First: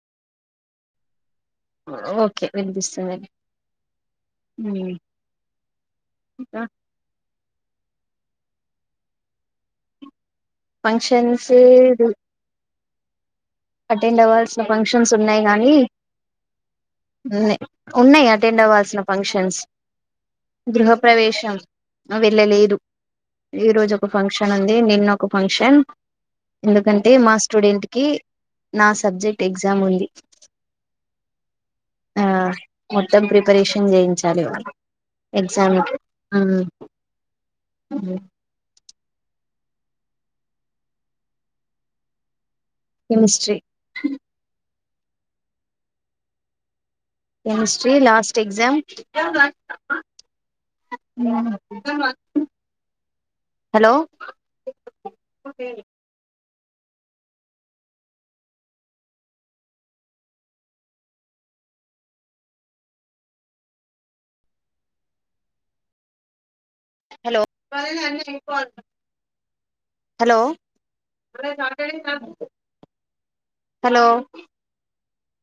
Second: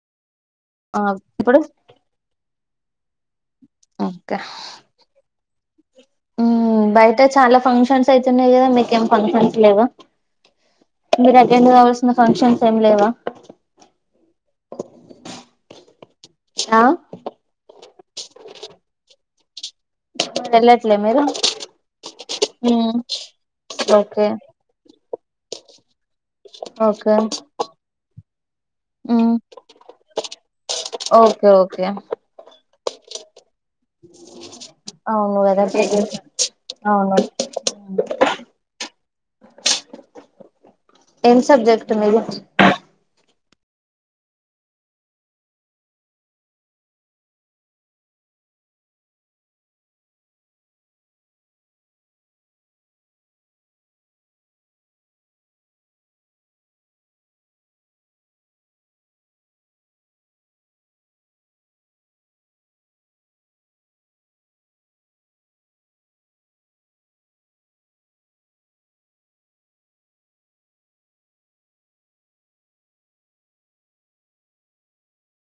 ఆ ఓకే వినిపిస్తు స ఒకే ఇంకా బయట చాలా ఫంక్షన్స్ అయితున్నాయి కదా మీకేం ఫంక్షన్స్ లేవా మీరు ఫంక్షన్స్ అటెండ్ కావాల్సిన ఫంక్షన్ ఏమి లేవా అటెండ్ అవ్ల్సిన ఫంక్షన్స్ ఉన్నాయి గానీ ఆ ఉన్నాయి అటెండ్ అవ్వాల్సిన ఫంక్షన్ హేన్స్ గృహ వెళ్ళట్లే మీరు ప్రవేశం వెళ్ళలేదు మ్మ్ ఈ రోజు ఒక ఓకే ఫంక్షన్ ఉంది నిన్న ఒక ఫంక్షన్ ఎందుకంటే ఓకే మా స్టూడెంట్ కి నా మ్మ్ సబ్జెక్ట్ ఎగ్జామ్ ఉంది ఓకే ఓకే ఆ మొత్తం ప్రీ ప్రిపరేషన్ చేయించాలి అవును కదా ఎగ్జామ్ కి అవును ఏం సబ్జెక్ట్ మీది విష్ చెయ్ chemistry last exam hello hello hello hello